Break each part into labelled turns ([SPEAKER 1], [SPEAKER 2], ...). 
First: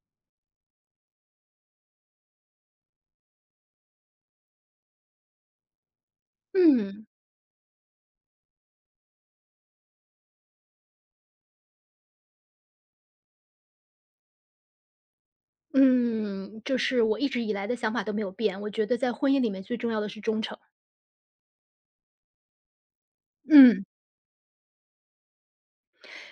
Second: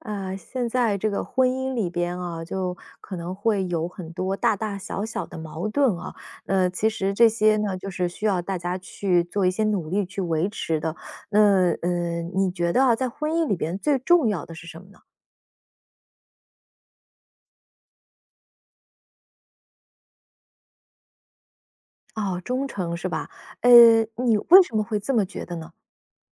[SPEAKER 1] 啊，现在这个婚姻里边啊，就可能会有很多大大小小的矛盾啊。其
[SPEAKER 2] 嗯
[SPEAKER 1] 实这些呢，就是需要大家去做一些努力去维持的。那你觉得啊，在婚姻里边最重要的是什么呢？
[SPEAKER 2] 嗯，就是我一直以来的想法都没有变。我觉得在婚姻里面最重要的是忠诚。
[SPEAKER 1] 哦，忠诚是吧？呃，
[SPEAKER 2] 嗯，
[SPEAKER 1] 你为什么会这么觉得呢？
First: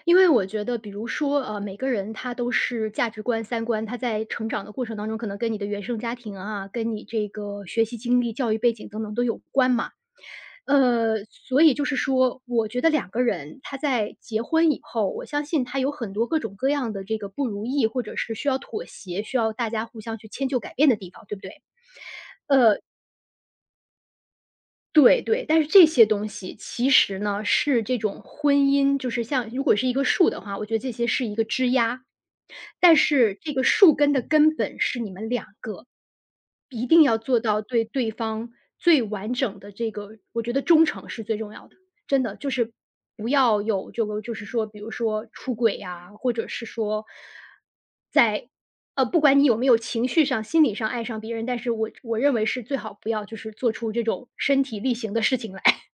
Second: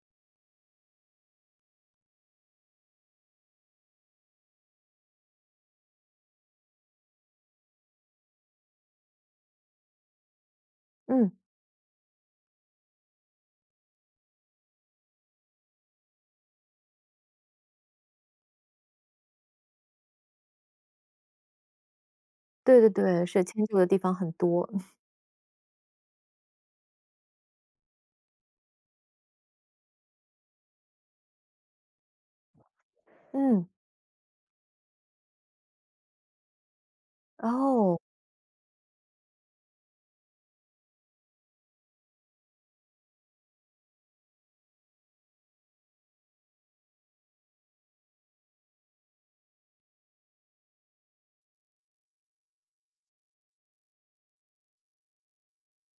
[SPEAKER 2] 因为我觉得，比如说，每个人他都是价值观、三观，他在成长的过程当中，可能跟你的原生家庭啊，跟你这个学习经历、教育背景等等都有关嘛。
[SPEAKER 1] 嗯，
[SPEAKER 2] 所以就是说，我觉得两个人他在结婚以后，我相信他有很多各种各样的这个不如意，或者是需要妥协、需要大家互相去迁就、改变的地方，对不对？
[SPEAKER 1] 对对对，是迁就的地方很多。
[SPEAKER 2] 对对，但是这些东西其实呢，是这种婚姻就是像如果是一个树的话，我觉得这些是一个枝丫，但是这
[SPEAKER 1] 嗯，
[SPEAKER 2] 个
[SPEAKER 1] 嗯
[SPEAKER 2] 树根的根本是你们两个。一定要做到对
[SPEAKER 1] 哦。
[SPEAKER 2] 对方最完整的这个我觉得忠诚是最重要的，真的，就是不要有这个就是说比如说出轨呀，或者是说在不管你有没有情绪上、心理上爱上别人，但是我认为是最好不要就是做出这种身体力行的事情来。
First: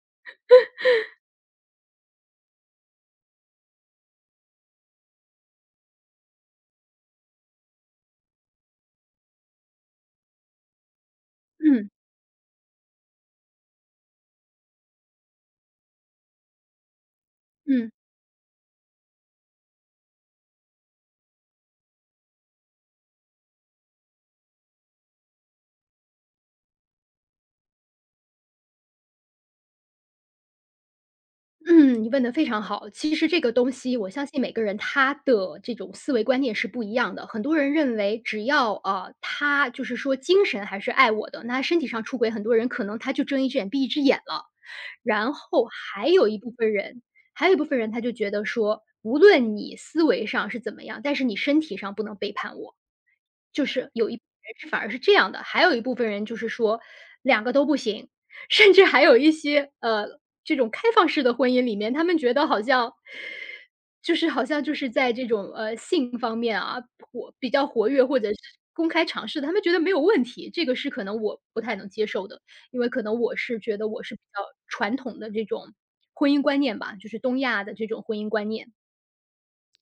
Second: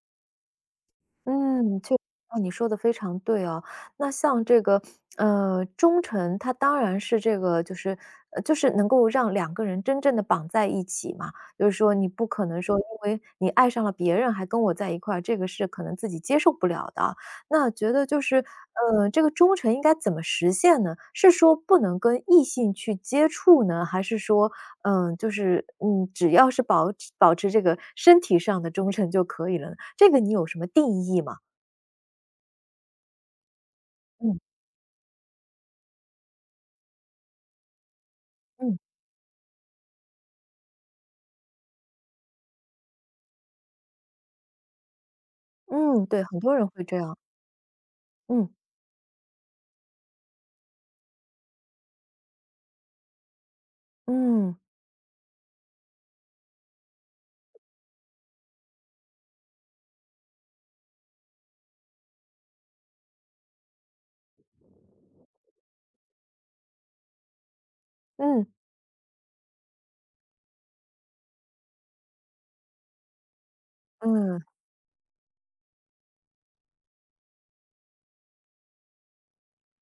[SPEAKER 1] 嗯，就哦，你说的非常对哦。那像这个，忠诚，它当然是这个就是能够让两个人真正的绑在一起嘛。就是
[SPEAKER 2] 嗯，
[SPEAKER 1] 说你不可能说因为你爱上了别人还跟我在一块儿，这个是可能自己接受不了的啊。那觉
[SPEAKER 2] 嗯。
[SPEAKER 1] 得就是，这个忠诚应该怎么实现呢？是说不能跟异性去接触呢？还是说，嗯，就是，嗯，只要是保持这个身体上的忠诚就可以了呢，这个你有什么定义吗？
[SPEAKER 2] 嗯，你问的非常好。其实这个东西，我相
[SPEAKER 1] 嗯，
[SPEAKER 2] 信每个人他的这种思维观念是不一样的。很多人认为，只要
[SPEAKER 1] 嗯，
[SPEAKER 2] 他就是说精神还是爱我的，那他身体上出轨，很多人可能他就睁一只眼闭一只眼了。然后
[SPEAKER 1] 嗯，
[SPEAKER 2] 还
[SPEAKER 1] 对，
[SPEAKER 2] 有一
[SPEAKER 1] 很
[SPEAKER 2] 部
[SPEAKER 1] 多人
[SPEAKER 2] 分
[SPEAKER 1] 会这
[SPEAKER 2] 人
[SPEAKER 1] 样，
[SPEAKER 2] 还有一部分人他就觉得
[SPEAKER 1] 嗯，
[SPEAKER 2] 说，无论你思维上是怎么样，但是你身体上不能背叛我。就是有一部分人
[SPEAKER 1] 嗯，
[SPEAKER 2] 是反而是这样的，还有一部分人就是说两个都不行，甚至还有一些这种开放式的婚姻里面，他们觉得好像就是在这种性方面啊活比较活跃或者是
[SPEAKER 1] 嗯，
[SPEAKER 2] 公开尝试的他们觉得没有问题，这个是可能我不太能接受的。因为可能我是觉得我是比较
[SPEAKER 1] 嗯。
[SPEAKER 2] 传统的这种婚姻观念吧，就是东亚的这种婚姻观念。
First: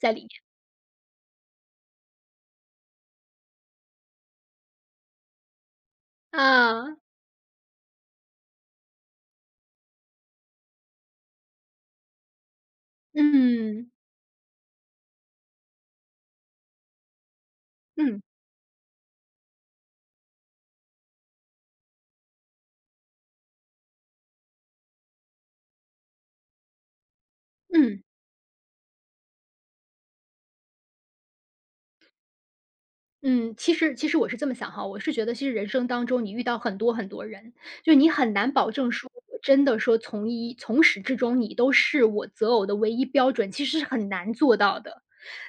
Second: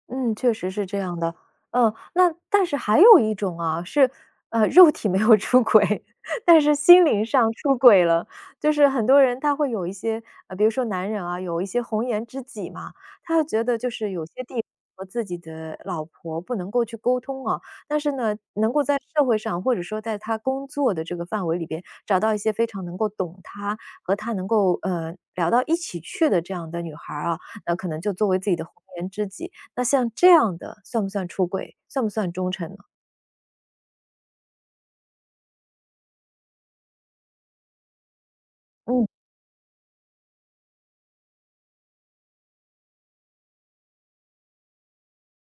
[SPEAKER 1] 嗯，确实是这样的。嗯，那但是还有一种啊，是，肉体没有出轨，但是
[SPEAKER 2] 啊，
[SPEAKER 1] 心灵上出轨了。就是很多人他会有一些，比如说男人啊，有一些红颜知己嘛，他会觉得就
[SPEAKER 2] 嗯，
[SPEAKER 1] 是有些地方和自己的老婆不能够去沟通啊，但是
[SPEAKER 2] 嗯，
[SPEAKER 1] 呢，能够在社会上或者说在他工作的这个范围里边，找到一些非常能够懂他和他能够，聊到一起去的这样的女孩儿啊，那可能
[SPEAKER 2] 嗯，
[SPEAKER 1] 就作为自己的红颜知己。那像这样的算不算出轨？算不算忠诚呢？
[SPEAKER 2] 嗯，其实我是这么想哈，我是觉得其实人生当中你遇到很多很多人，就你很难保证
[SPEAKER 1] 嗯
[SPEAKER 2] 说我真的说从始至终你都是我择偶的唯一标准，其实是很难做到的。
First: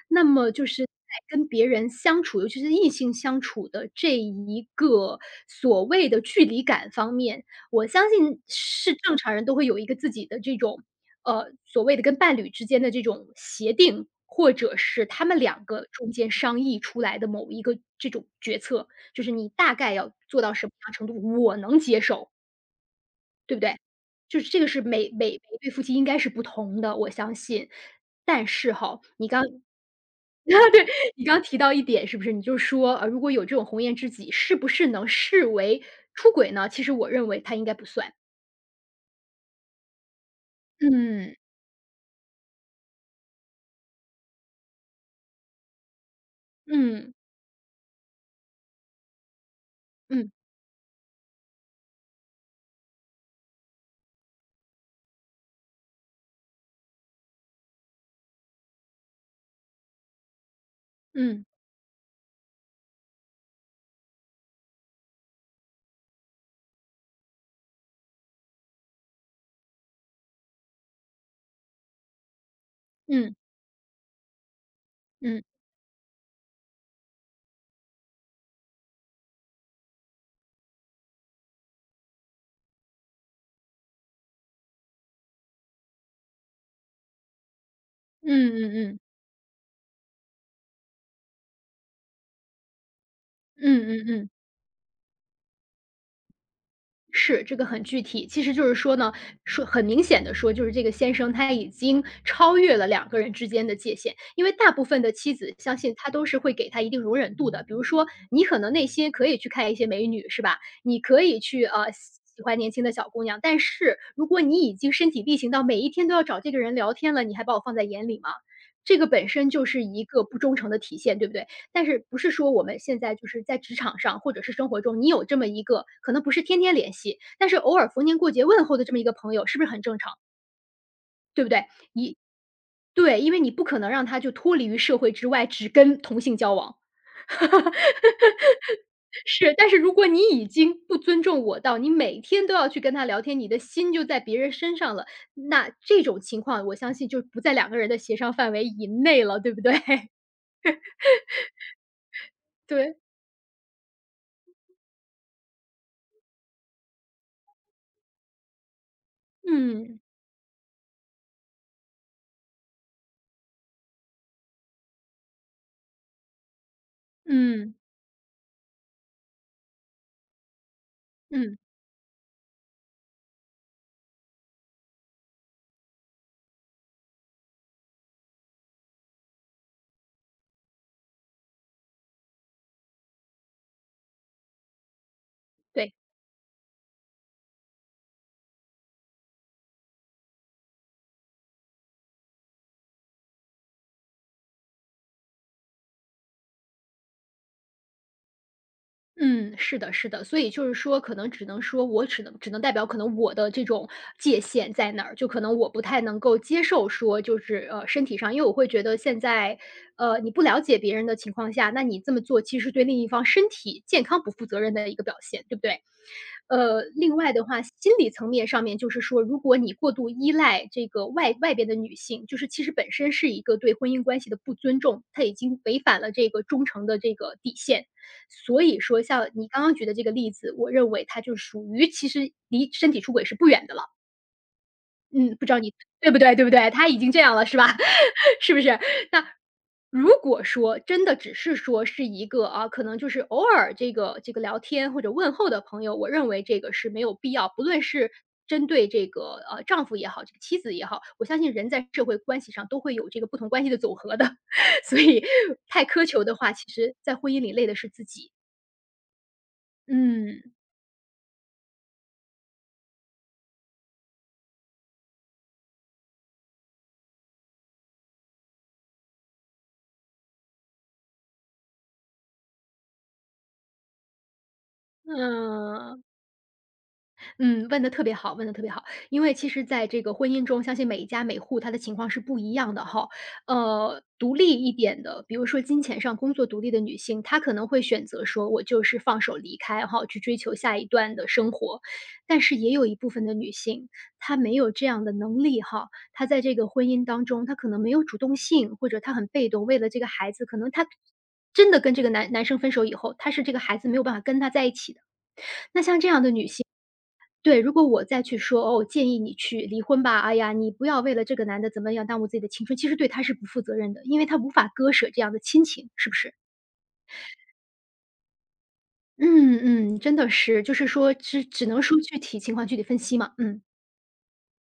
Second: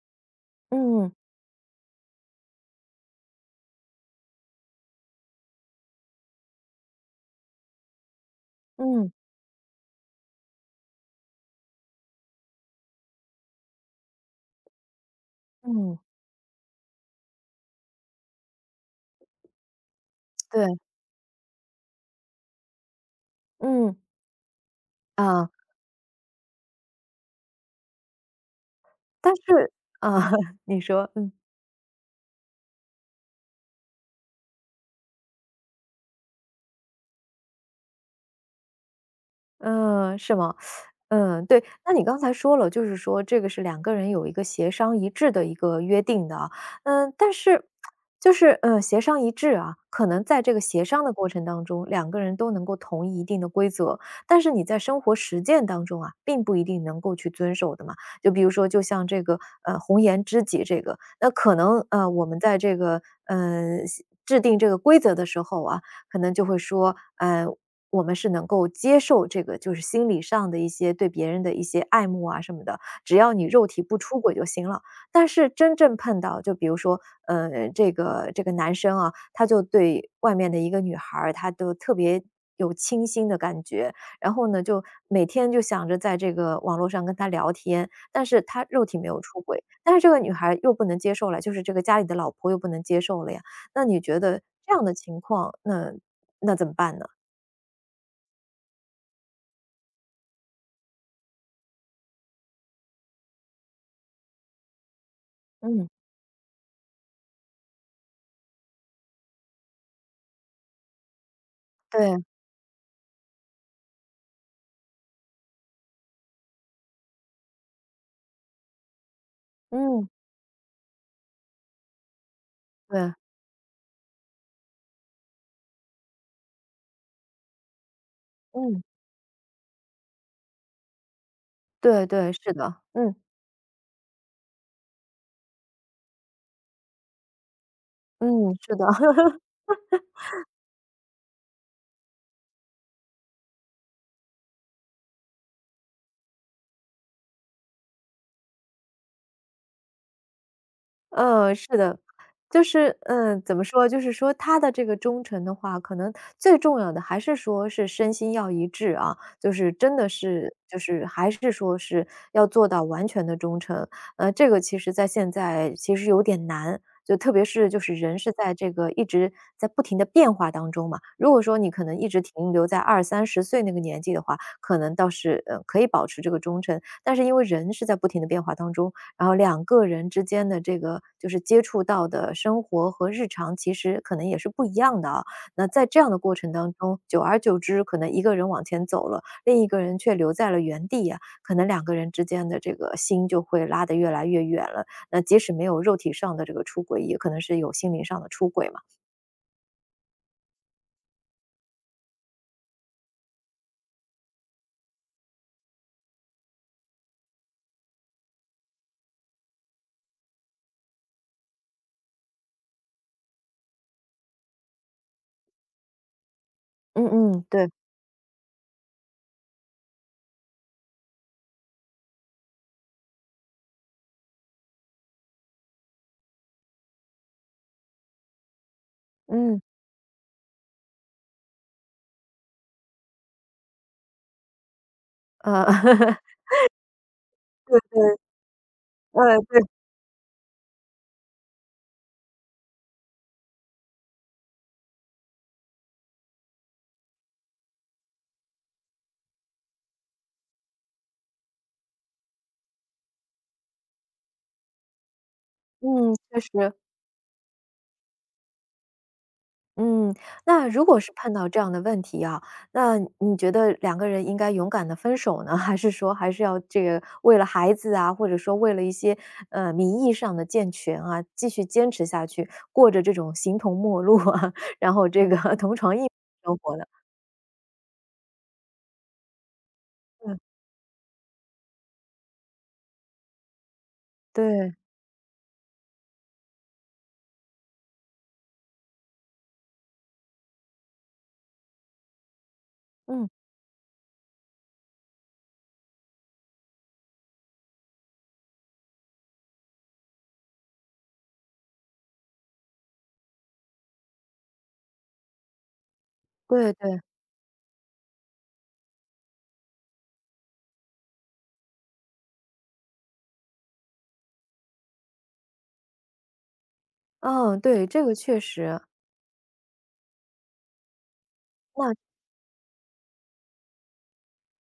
[SPEAKER 2] 那么就是在
[SPEAKER 1] 嗯
[SPEAKER 2] 跟别人相处，尤其是异性相处的这一个所谓的距离感方面，我相信是
[SPEAKER 1] 嗯
[SPEAKER 2] 正常人都会有一个自己的这种，所谓的跟伴侣之间的这种协定，或者是他们两个
[SPEAKER 1] 嗯，
[SPEAKER 2] 中间商议出来的某一个这种决策，就是你大概要做到什么
[SPEAKER 1] 对，
[SPEAKER 2] 样程度，我能接受，对不对？
[SPEAKER 1] 嗯，
[SPEAKER 2] 就是这个是每
[SPEAKER 1] 啊，
[SPEAKER 2] 一对夫妻应该是不同的，我相信。但是哈，你
[SPEAKER 1] 但
[SPEAKER 2] 刚
[SPEAKER 1] 是啊，你
[SPEAKER 2] 对，
[SPEAKER 1] 说，
[SPEAKER 2] 你
[SPEAKER 1] 嗯。
[SPEAKER 2] 刚提到一点是不是，你就说，如果有这种红颜知己，是不是能视为出轨呢？其实我认为他应该不算。
[SPEAKER 1] 嗯，是吗？
[SPEAKER 2] 嗯，
[SPEAKER 1] 嗯，对，那你刚才说了，就是说这个是两个人有一个协商一致的一个约定的啊。嗯，
[SPEAKER 2] 嗯，
[SPEAKER 1] 但是就是，协商一致啊，可能
[SPEAKER 2] 嗯，
[SPEAKER 1] 在这个协商的过程当中，两个人都能够同意一定的规则，但是你在生活实践当中啊，并不一定能够去遵守的嘛。就比如说，就像这个，红颜知己这个，那
[SPEAKER 2] 嗯，
[SPEAKER 1] 可能，我们在这个，制定这个规则的时候啊。可能就会说，我们是能够接受这个就是心理上的一些对别人的一些爱慕啊什么的，只要
[SPEAKER 2] 嗯，
[SPEAKER 1] 你肉体不出轨就行了。但
[SPEAKER 2] 嗯，
[SPEAKER 1] 是真正碰到就比如说，这个男生啊，他就对外面的一个女孩儿，他都特别有倾心的感觉，然后呢，就每天就想着在这个网络上跟他聊天，但
[SPEAKER 2] 嗯，
[SPEAKER 1] 是
[SPEAKER 2] 嗯，
[SPEAKER 1] 他肉
[SPEAKER 2] 嗯，
[SPEAKER 1] 体
[SPEAKER 2] 嗯，
[SPEAKER 1] 没有出轨，但是这个女孩又不能接受了，就是这个家里的老婆又不能接受了呀。
[SPEAKER 2] 嗯，
[SPEAKER 1] 那你
[SPEAKER 2] 嗯嗯
[SPEAKER 1] 觉
[SPEAKER 2] 嗯。
[SPEAKER 1] 得这样的情况，那怎么办呢？
[SPEAKER 2] 是，这个很具体。其实就是说呢，说很明显的说，就是这个先生他已经超越了两个人之间的界限。因为大部分的妻子，相
[SPEAKER 1] 嗯，
[SPEAKER 2] 信他都是会给他一定容忍度的。比如说，你可能内心可以去看一些美女，是吧？你可以去，喜
[SPEAKER 1] 对，
[SPEAKER 2] 喜欢年轻的小姑娘，但是如果你已经身体力行到每一天都要找这个人聊天了，你还把我放在眼里吗？这个本身就是一
[SPEAKER 1] 嗯，
[SPEAKER 2] 个不忠诚的体现，对不对？但是不是说我们现
[SPEAKER 1] 对，
[SPEAKER 2] 在就是在职场上或者是生活中，你有这么一个可能不是天天联系，但是偶尔逢年过节问候
[SPEAKER 1] 嗯，
[SPEAKER 2] 的这么一个朋友，是不是很正常？对不对？
[SPEAKER 1] 对
[SPEAKER 2] 一
[SPEAKER 1] 对，是的，嗯，
[SPEAKER 2] 对，因为你不可能让他就脱离于社会之外，只跟同性交往。
[SPEAKER 1] 嗯，是的。
[SPEAKER 2] 是，但是如果你已经不尊重我到你每天都要去跟他聊天，你的心就在别人身上了，那这种情况我相信就不在两个人的协商范围以内了，对不对？
[SPEAKER 1] 嗯，是的，就是
[SPEAKER 2] 对，
[SPEAKER 1] 怎么说，就是说他的这个忠诚的话，可能最重要的还是说是身心要一致啊，就是真
[SPEAKER 2] 嗯，
[SPEAKER 1] 的是就是还是说是要做到完全的忠诚。这个其实在现在其实有点难，就特别是
[SPEAKER 2] 嗯，
[SPEAKER 1] 就是人是在这个一直在不停的变化当中嘛，如果说
[SPEAKER 2] 嗯，
[SPEAKER 1] 你可能一直停留在二三十岁那个年纪的话，可能倒是，可以保持这个忠诚，但是因为人是在不停的变化当中，然后两个人之间的这个就是接触到的生活和日常，其实可能也是不一样的啊。那在
[SPEAKER 2] 对。
[SPEAKER 1] 这样的过程当中，久而久之，可能一个人往前走了，另一个人却留在了原地呀、可能两个人之间的这个心就会拉得越来越远了。那即使没有肉体上的这个出轨，也可能是有心灵上的出轨嘛。
[SPEAKER 2] 嗯，是的，是的，所以就是说，可能只能说我只能代表可能我的这种界限在哪儿，就可能我不太能够接受说就是身体上，因为我会觉得现在，你不了解别人的情况下，那你这么做其实对另一方身体健康不负责任的一个表现，对不对？
[SPEAKER 1] 嗯
[SPEAKER 2] 另外
[SPEAKER 1] 嗯，
[SPEAKER 2] 的话，
[SPEAKER 1] 对，
[SPEAKER 2] 心理层面上面就是说，如果你过度依赖这个外边的女性，就是其实本身是一个对婚姻关系的不尊重，它已经违反了这个忠诚的这个底线。所以说像你
[SPEAKER 1] 嗯，
[SPEAKER 2] 刚刚举的这个例子，我认为它就属于其实离身体出轨是不远的了。嗯，不知道
[SPEAKER 1] 呃，
[SPEAKER 2] 你对不对？他已经这样了是吧？
[SPEAKER 1] 对，
[SPEAKER 2] 是不是？那
[SPEAKER 1] 对，
[SPEAKER 2] 如果说真的只是说是一个啊，可能就是偶尔这个聊天或者问候的朋友，我认为这个是没有必要，不论是针对这个丈夫也好，这个妻子也好，我相信人在社会关系上都会有这个不同关系的总和的，所以太苛
[SPEAKER 1] 嗯，
[SPEAKER 2] 求的
[SPEAKER 1] 确
[SPEAKER 2] 话，其
[SPEAKER 1] 实。
[SPEAKER 2] 实在婚姻里累的是自己。
[SPEAKER 1] 嗯，
[SPEAKER 2] 嗯。
[SPEAKER 1] 那如果是碰到这样的问题啊，那你觉得两个人应该勇敢的分手呢？还是说还是要这个为了孩子啊，或者说为了一些，名义上的健全啊，继续坚持下去，过着这种形同陌路啊，然后这个 同床异
[SPEAKER 2] 嗯，
[SPEAKER 1] 梦的生活的？
[SPEAKER 2] 嗯，问的特别好，问的特别好。因为其实在这个婚
[SPEAKER 1] 嗯，
[SPEAKER 2] 姻中，相信每一家每户他的情况是不一样的哈。独立一
[SPEAKER 1] 对，
[SPEAKER 2] 点的，比如说金钱上工作独立的女性，她可能会选择说，我就是放手离开哈，去追求下一段的生活。但是也有一部分
[SPEAKER 1] 嗯，
[SPEAKER 2] 的女性，她没有这样的能力哈，她在这个婚姻当中，她可能没有主动性，或者她很被动，为了这个孩子，可能她真的跟这个男生分手以后，她是这个孩子没有办法跟他在一起的。那像这样的女性
[SPEAKER 1] 对对，
[SPEAKER 2] 对，如果我再去说，哦，建议你去离婚吧，哎呀，你不要为了这个男的怎么样耽误自己的青春，其实对他是不负责任的，因为他无法割舍这样的亲情，是不是？
[SPEAKER 1] 嗯，对，这个确实，
[SPEAKER 2] 嗯嗯，真的是，就是说只只能
[SPEAKER 1] 那
[SPEAKER 2] 说具体情况具体分析嘛，嗯，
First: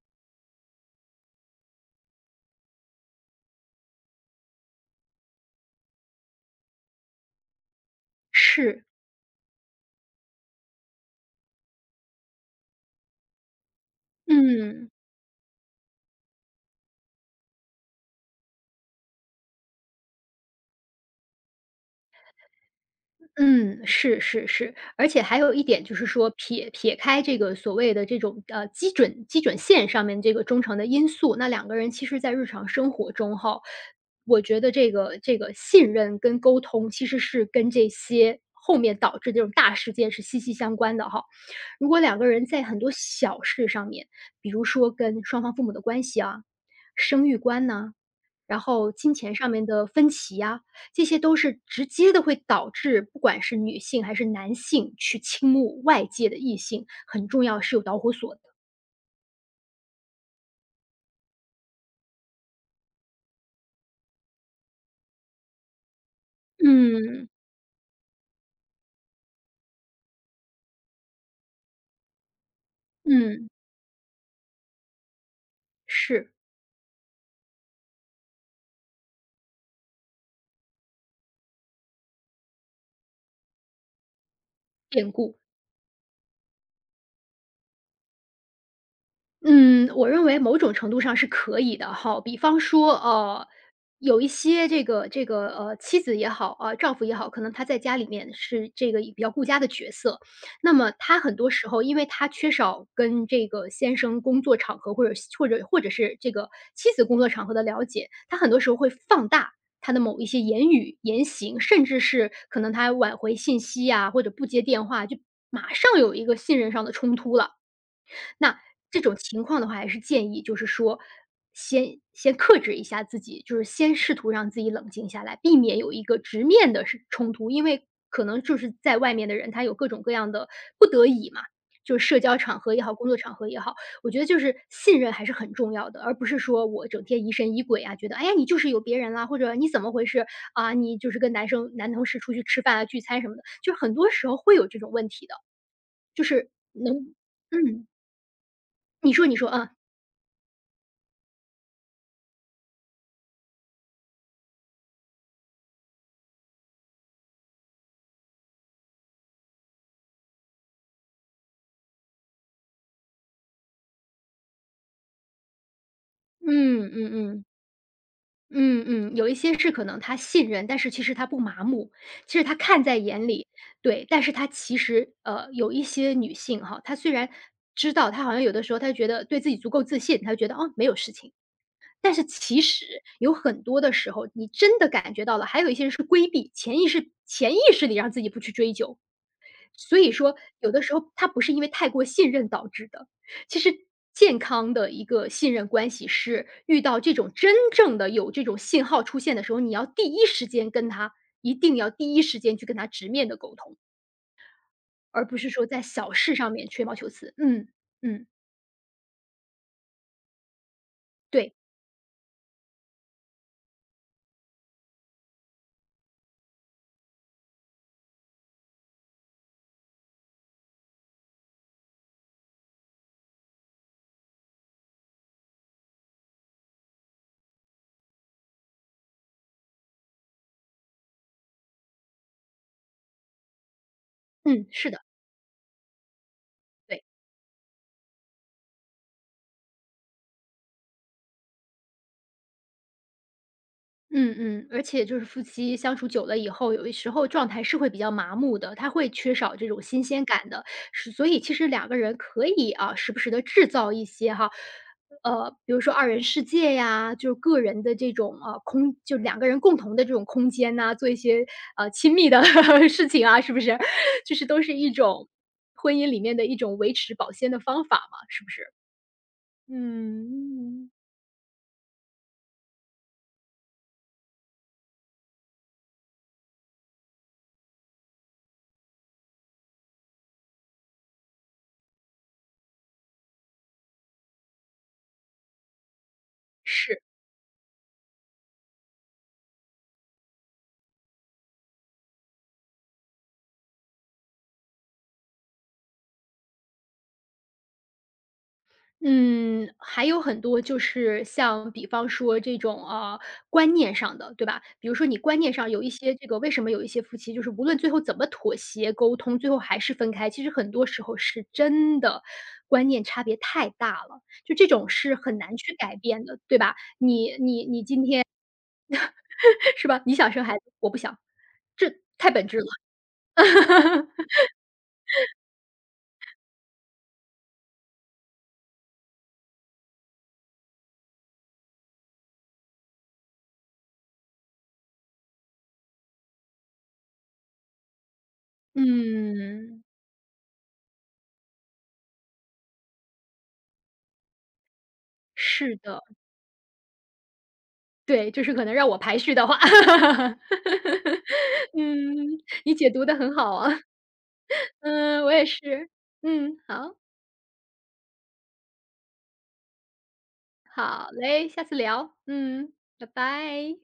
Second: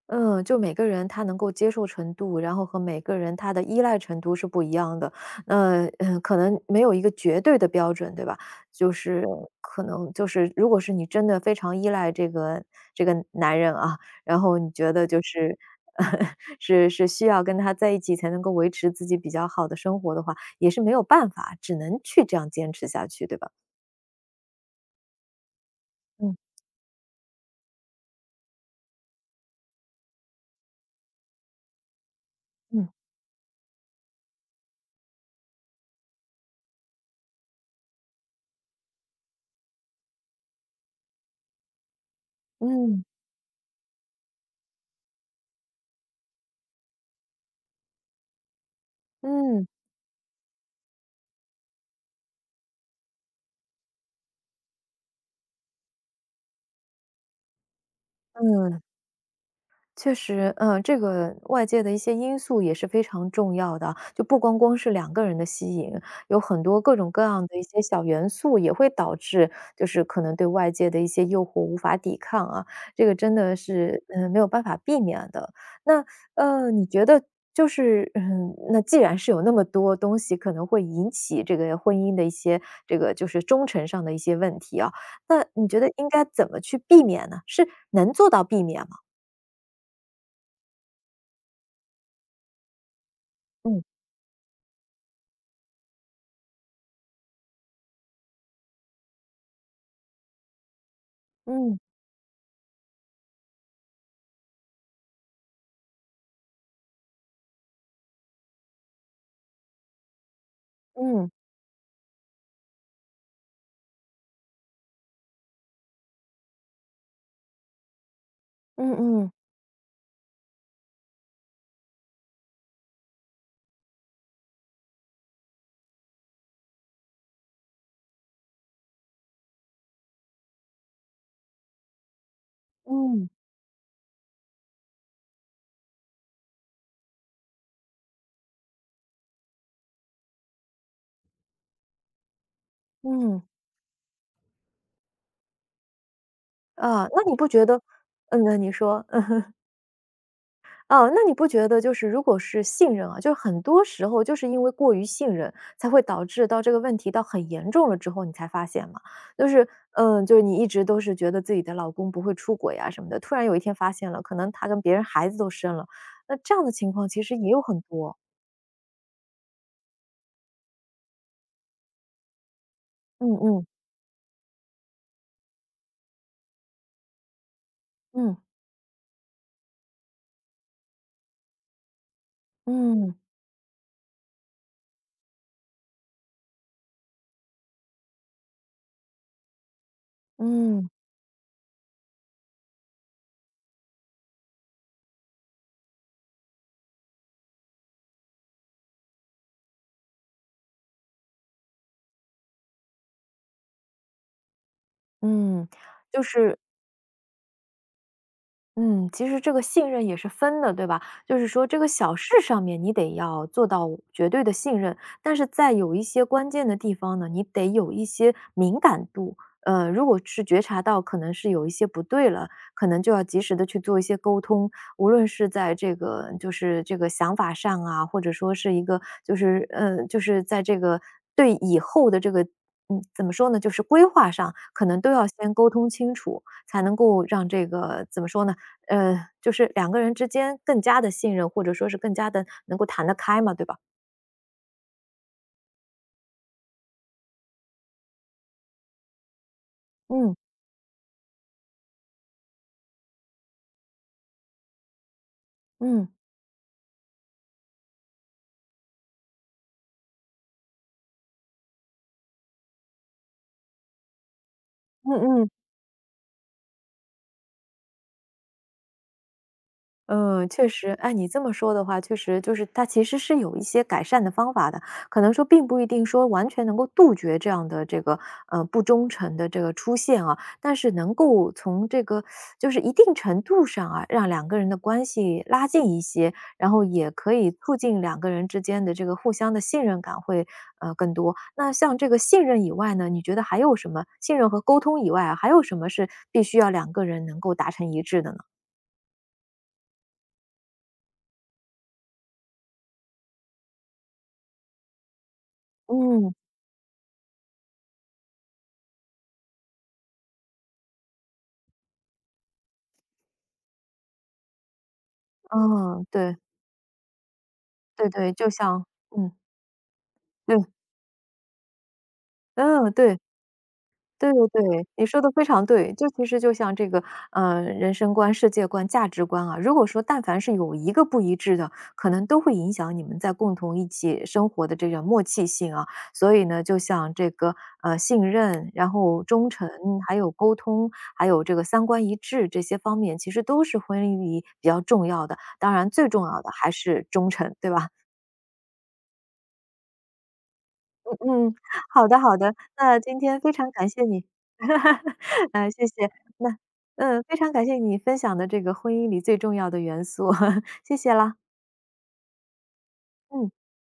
[SPEAKER 1] 嗯，就每个人他能够接受程度，然后和每个人他的依赖程度是不一样的。那，嗯，可能没有一个绝对的标准，对吧？
[SPEAKER 2] 是，
[SPEAKER 1] 就是可能就是如果是你真的非常依赖这个这个男人啊，然后你
[SPEAKER 2] 嗯。
[SPEAKER 1] 觉得就是 是是需要跟他在一起才能够维持自己比较好的生活的话，也是没有办法，只能去这样坚持下去，对吧？
[SPEAKER 2] 嗯，是是是，而且还有一点就是说，
[SPEAKER 1] 嗯
[SPEAKER 2] 撇开这个所谓的这种基准线上面这个忠诚的因素，那两个人其实在日常
[SPEAKER 1] 嗯
[SPEAKER 2] 生活中哈，我觉得这个信任跟沟通其实是跟这些后面导致这种大事件是息息相关的哈。如果两个人在很多
[SPEAKER 1] 嗯
[SPEAKER 2] 小事上面，比如说跟双方父母的关系啊、生育观呢？然后金钱上
[SPEAKER 1] 嗯
[SPEAKER 2] 面的分歧呀，这些都是直接的会导致不管是女性还是男性去倾慕外界的异性，很重要是有导火索的。
[SPEAKER 1] 嗯。确实，嗯，这个外界的一些因素也是非常重要的，就不光光是两个人的吸引，有很多各种各
[SPEAKER 2] 嗯，
[SPEAKER 1] 样的一些小元素也会导致，就是可能对外界的一些诱惑无法抵抗啊，这个真
[SPEAKER 2] 嗯，
[SPEAKER 1] 的是，嗯，没有办法避免的。那，
[SPEAKER 2] 是，
[SPEAKER 1] 你觉得就是，嗯，那既然是有那么多东西可能会引起这个婚姻的一些这个就是忠诚上的一些问题啊，
[SPEAKER 2] 变故。
[SPEAKER 1] 那你觉得应该怎么去避免呢？是能做到避免吗？
[SPEAKER 2] 嗯，我认为某种程度上是可以的哈。比方说，
[SPEAKER 1] 嗯。
[SPEAKER 2] 有一些妻子也好啊，丈夫也好，可能他在家里面是这个比较顾家的角色。那么他很多时
[SPEAKER 1] 嗯，
[SPEAKER 2] 候，因为他缺少跟先生工作场合或者是这个妻子工作场合的了解，他很多时候会放大他的某一些言语、言
[SPEAKER 1] 嗯，
[SPEAKER 2] 行，甚至是可能他挽回信息呀，或者不接电话，就马上有一个信任上的冲突了。那
[SPEAKER 1] 嗯
[SPEAKER 2] 这种
[SPEAKER 1] 嗯，
[SPEAKER 2] 情况的话，还是建议就是说，先克制一下自己，就是先试图让自己冷静下来，避免有一个直面的是冲突。因为可能就是在外面的人，他有各种各样的不得已嘛，就是社交场合也好，工作
[SPEAKER 1] 嗯，
[SPEAKER 2] 场合也好，我觉得就是信任还是很重要的，而不是说我整天疑神疑鬼啊，觉得哎呀你就是有别人啦，或者你怎么回事啊，你就是跟男生男同事出去吃饭啊、聚餐什么
[SPEAKER 1] 嗯，
[SPEAKER 2] 的，就是很多时候会有这种问题的。就是能
[SPEAKER 1] 啊，那你不觉得
[SPEAKER 2] 嗯，
[SPEAKER 1] 那你说，
[SPEAKER 2] 你说你
[SPEAKER 1] 嗯
[SPEAKER 2] 说，嗯。
[SPEAKER 1] 哦，那你不觉得就是如果是信任啊，就是很多时候就是因为过于信任，才会导致到这个问题到很严重了之后，你才发现嘛？就是嗯，就是你一直都是觉得自己的老公不会出轨啊什么的，突然有一天发现了，可能他跟别人孩子都生了，那这样的
[SPEAKER 2] 嗯
[SPEAKER 1] 情况
[SPEAKER 2] 嗯
[SPEAKER 1] 其实
[SPEAKER 2] 嗯，
[SPEAKER 1] 也有很多。
[SPEAKER 2] 嗯嗯，有一些是可能他信任，但是其实他不麻木，其实他看在眼
[SPEAKER 1] 嗯
[SPEAKER 2] 里。
[SPEAKER 1] 嗯，
[SPEAKER 2] 对，但是他其实有一些女性哈，她虽然知道，她好
[SPEAKER 1] 嗯，
[SPEAKER 2] 像有的时候她觉得对自己足够自信，她觉得哦没有事情，但是其实
[SPEAKER 1] 嗯，
[SPEAKER 2] 有很多的时候，你真的感觉到了。还有一些人是规避，潜意识里让自己不去追究。所以说，有的
[SPEAKER 1] 嗯，
[SPEAKER 2] 时候他不是因为太过信任导致的。其实健康的一个信任关系是，遇到这种真正的有这种信号出现的时候，你要第一时间跟他一定要第一时间去跟他直面的沟通，而不是说
[SPEAKER 1] 嗯，
[SPEAKER 2] 在小
[SPEAKER 1] 就
[SPEAKER 2] 事上
[SPEAKER 1] 是
[SPEAKER 2] 面吹毛求疵。嗯，嗯，
[SPEAKER 1] 嗯，其实这个信任也是分的，对吧？就是
[SPEAKER 2] 对，
[SPEAKER 1] 说这个小事上面你得要做到绝对的信任，但是在有一些关键的地方呢，你得有一些敏感度。如果是觉察到可能是有一些不对了，可能就要及时的去做一些沟通，无论是在这个就是这个想法上啊，或者说是一个就是在这个对以后的这个怎么说呢，就是规划上，
[SPEAKER 2] 嗯，
[SPEAKER 1] 可
[SPEAKER 2] 是的，
[SPEAKER 1] 能都要先沟通清楚。才能
[SPEAKER 2] 对。
[SPEAKER 1] 够让这个怎么说呢？就是两个人之间更加的信任，或者说是更加的能够谈得开嘛，对吧？
[SPEAKER 2] 嗯嗯，而且就是夫妻相处久了以后，有的时候状态是会比较麻木的，他会缺少这种新鲜
[SPEAKER 1] 嗯，
[SPEAKER 2] 感的。是所以其实两个人可以啊，时不时的制造一些哈，比如说
[SPEAKER 1] 嗯，
[SPEAKER 2] 二人世界呀，就是个人的这种，啊空就两个人共同的这种空间呐，做一些，亲密的 事情啊，是不是？就是都是一种
[SPEAKER 1] 嗯嗯。
[SPEAKER 2] 婚姻里面的一种维持保鲜的方法嘛，是不是？
[SPEAKER 1] 嗯，确
[SPEAKER 2] 嗯，
[SPEAKER 1] 实，哎，你这么说的话，确实就是它其实是有一些改善的方法的，可能说并不一定说完全能够杜绝这样的这个不忠诚的这个出现啊，但是能够从这个就是一定程度上啊，让两个人的关系拉近一些，然后
[SPEAKER 2] 是。
[SPEAKER 1] 也可以促进两个人之间的这个互相的信任感会更多。那像这个信任以外呢，你觉得还有什么？信任和沟通以外啊还有什么是必须要两个人能够达成一致的呢？
[SPEAKER 2] 嗯，还有很多就是像比方说这种，观念上的，对吧？比如说你观念上有一些这
[SPEAKER 1] 嗯。
[SPEAKER 2] 个为什么有一些夫妻就是无论最后怎么妥协沟通，最后还是分开，其实很多时候是真的观念差别太大了，就这种是很难去改
[SPEAKER 1] 嗯，
[SPEAKER 2] 变
[SPEAKER 1] 对，
[SPEAKER 2] 的，对吧？你今
[SPEAKER 1] 对
[SPEAKER 2] 天
[SPEAKER 1] 对，就像嗯，
[SPEAKER 2] 是吧，你想生孩
[SPEAKER 1] 对，
[SPEAKER 2] 子，我不想，这太本质了。
[SPEAKER 1] 嗯，对，对 对对，你说的非常对。就其实就像这个，人生观、世界观、价值观啊，如果说但凡是有一个不一致的，可能都会影响你们在共同一起生活的这个默契性啊。所以呢，就像这个，信任，然后忠诚，
[SPEAKER 2] 嗯，
[SPEAKER 1] 还有沟通，还有这个三观一致这些方面，其实都是婚姻里比较重要的，当
[SPEAKER 2] 是
[SPEAKER 1] 然
[SPEAKER 2] 的。
[SPEAKER 1] 最重要的还是忠诚，对吧？
[SPEAKER 2] 对，就是可能让我排序的话，
[SPEAKER 1] 嗯，好的好
[SPEAKER 2] 嗯，
[SPEAKER 1] 的，
[SPEAKER 2] 你解
[SPEAKER 1] 那
[SPEAKER 2] 读的
[SPEAKER 1] 今
[SPEAKER 2] 很
[SPEAKER 1] 天非
[SPEAKER 2] 好
[SPEAKER 1] 常
[SPEAKER 2] 啊，
[SPEAKER 1] 感谢你，
[SPEAKER 2] 嗯，我 也
[SPEAKER 1] 啊谢
[SPEAKER 2] 是，
[SPEAKER 1] 谢，
[SPEAKER 2] 嗯，
[SPEAKER 1] 那
[SPEAKER 2] 好，
[SPEAKER 1] 非常感谢你分享的这个婚姻里最重要的元素，谢
[SPEAKER 2] 好
[SPEAKER 1] 谢啦，
[SPEAKER 2] 嘞，下次聊，嗯，拜
[SPEAKER 1] 嗯。
[SPEAKER 2] 拜。